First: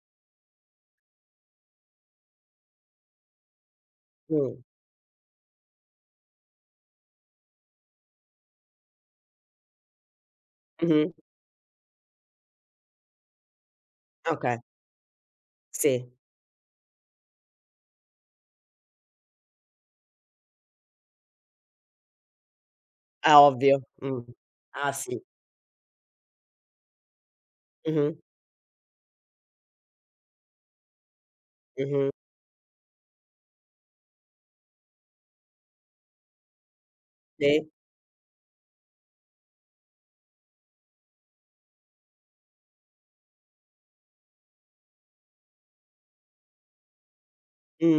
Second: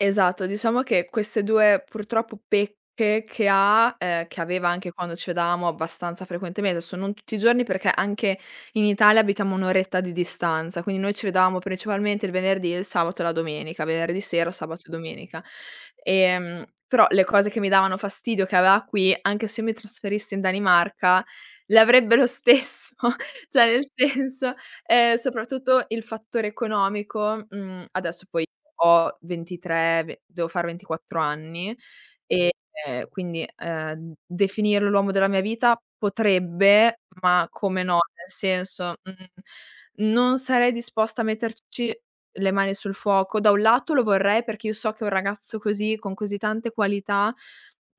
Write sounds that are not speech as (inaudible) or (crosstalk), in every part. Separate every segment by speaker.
Speaker 1: Esatto, diciamo che queste 2, purtroppo, pecche che ha, uhm, che
Speaker 2: Mh.
Speaker 1: aveva anche quando c' vedevamo abbastanza frequentement desso non tutti i giorni perché anche in Italia abitiamo 1 oretta di distanza, quindi
Speaker 2: Mh-mh.
Speaker 1: noi c' vedavamo principalmente il venerdì e il sabato e la domenica, venerdì sera,
Speaker 2: Oka
Speaker 1: sabato e domenica.
Speaker 2: Sì.
Speaker 1: Ehm, però le cose che mi davano fastidio che ava qui, anche se mi trasferissi in Danimarca, le avrebbe lo stesso,
Speaker 2: Ah,
Speaker 1: cioè,
Speaker 2: ovvio,
Speaker 1: nel
Speaker 2: mh-mh,
Speaker 1: senso,
Speaker 2: ah,
Speaker 1: ehm,
Speaker 2: sì.
Speaker 1: soprattutto il fattore economico, mhmm,
Speaker 2: Mh-mh.
Speaker 1: adesso poi ho 23, ve devo fare 24 anni
Speaker 2: Mh-mh.
Speaker 1: e, ehm, quindi, ehm, definirlo l'uomo della mia vita potrebbe, ma
Speaker 2: Sì.
Speaker 1: come no, nel senso, mhmm, non sarei disposta a metterci le mani sul fuoco. Da 1 lato lo vorrei, perché io so che un ragazzo così, con così tante qualità,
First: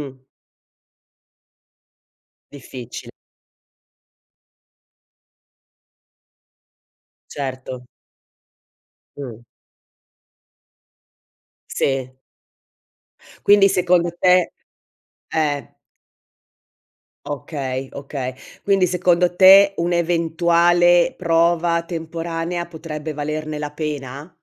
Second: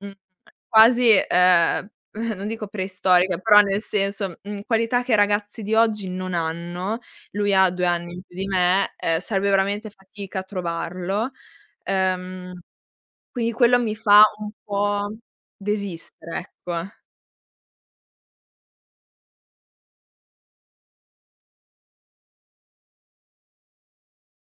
Speaker 1: mhmm, quasi, uhm, (chuckles) non dico
Speaker 2: Difficil
Speaker 1: preistorica, però nel senso mhmm, qualità che i ragazzi di oggi non hanno, lui ha
Speaker 2: Certo.
Speaker 1: 2 anni in più di me, ehm,
Speaker 2: Mh.
Speaker 1: sarebbe veramente fatica a trovarlo.
Speaker 2: Sì.
Speaker 1: Ehm, quindi
Speaker 2: Quindi
Speaker 1: quello mi
Speaker 2: secondo
Speaker 1: fa un
Speaker 2: te
Speaker 1: po'
Speaker 2: eh.
Speaker 1: desistere, ecco.
Speaker 2: Okay, okay. Quindi secondo te un'eventuale prova temporanea, potrebbe valerne la pena?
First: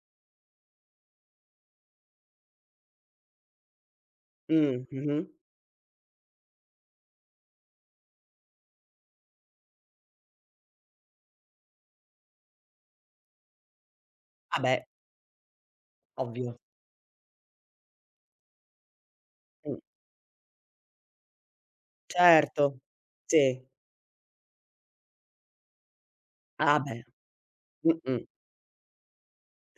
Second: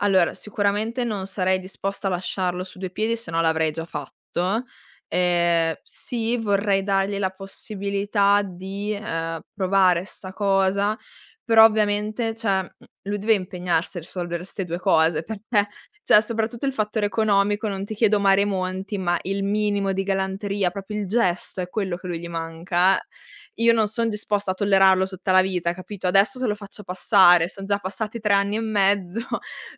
Speaker 1: Allora, sicuramente non sarei disposta a lasciarlo su due piedi se no l'avrei già fatto.
Speaker 2: Mh, mh-mh.
Speaker 1: Ehm, sì, vorrei dargli la possibilità di, ehm, provare 'sta cosa, però ovviamente cioè, mhmm, lui deve impegnarsi a risolvere
Speaker 2: Ah,
Speaker 1: 'ste 2
Speaker 2: beh.
Speaker 1: cose, perché cioè,
Speaker 2: Ovvio.
Speaker 1: soprattutto il fattore economico, non ti chiedo mare monti, ma il
Speaker 2: Mh.
Speaker 1: minimo di galanteria, proprio il gesto, è quello che a lui gli
Speaker 2: Certo,
Speaker 1: manca, eh,
Speaker 2: sì.
Speaker 1: io non son disposta a tollerarlo tutta la vita, capito? Adesso te lo
Speaker 2: Ah,
Speaker 1: faccio
Speaker 2: beh,
Speaker 1: passare, son già passati
Speaker 2: mh-mh.
Speaker 1: 3 anni e mezzo,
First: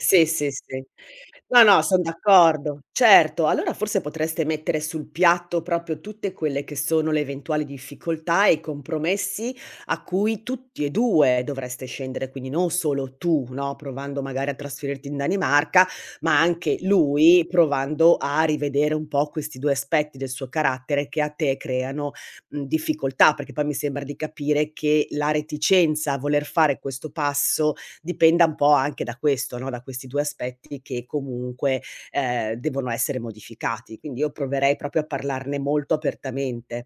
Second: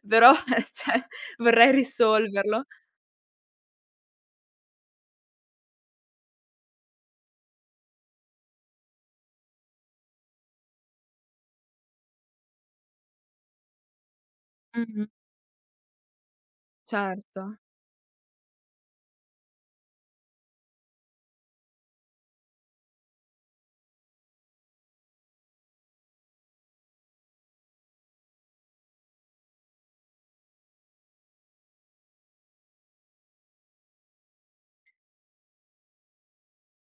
Speaker 2: Sì,
Speaker 1: però,
Speaker 2: sì,
Speaker 1: eh,
Speaker 2: sì.
Speaker 1: cioè,
Speaker 2: No,
Speaker 1: vorrei
Speaker 2: no, son
Speaker 1: risolverlo.
Speaker 2: d'accordo, certo. Allora forse potreste mettere sul piatto proprio tutte quelle che sono le eventuali difficoltà e i compromessi, a cui tutti e 2 dovreste scendere, quindi non solo tu, no, provando magari a
Speaker 1: Mh-mh.
Speaker 2: trasferirti in Danimarca, ma anche lui,
Speaker 1: Certo.
Speaker 2: provando a rivedere un po' questi 2 aspetti del suo carattere che a te creano, mhmm, difficoltà. Perché poi, mi sembra di capire, che la reticenza a voler fare questo passo dipenda un po' anche da questo, no, da questi 2 aspetti che comunque, ehm, devono essere modificati. Quindi io proverei proprio a parlarne molto apertamente.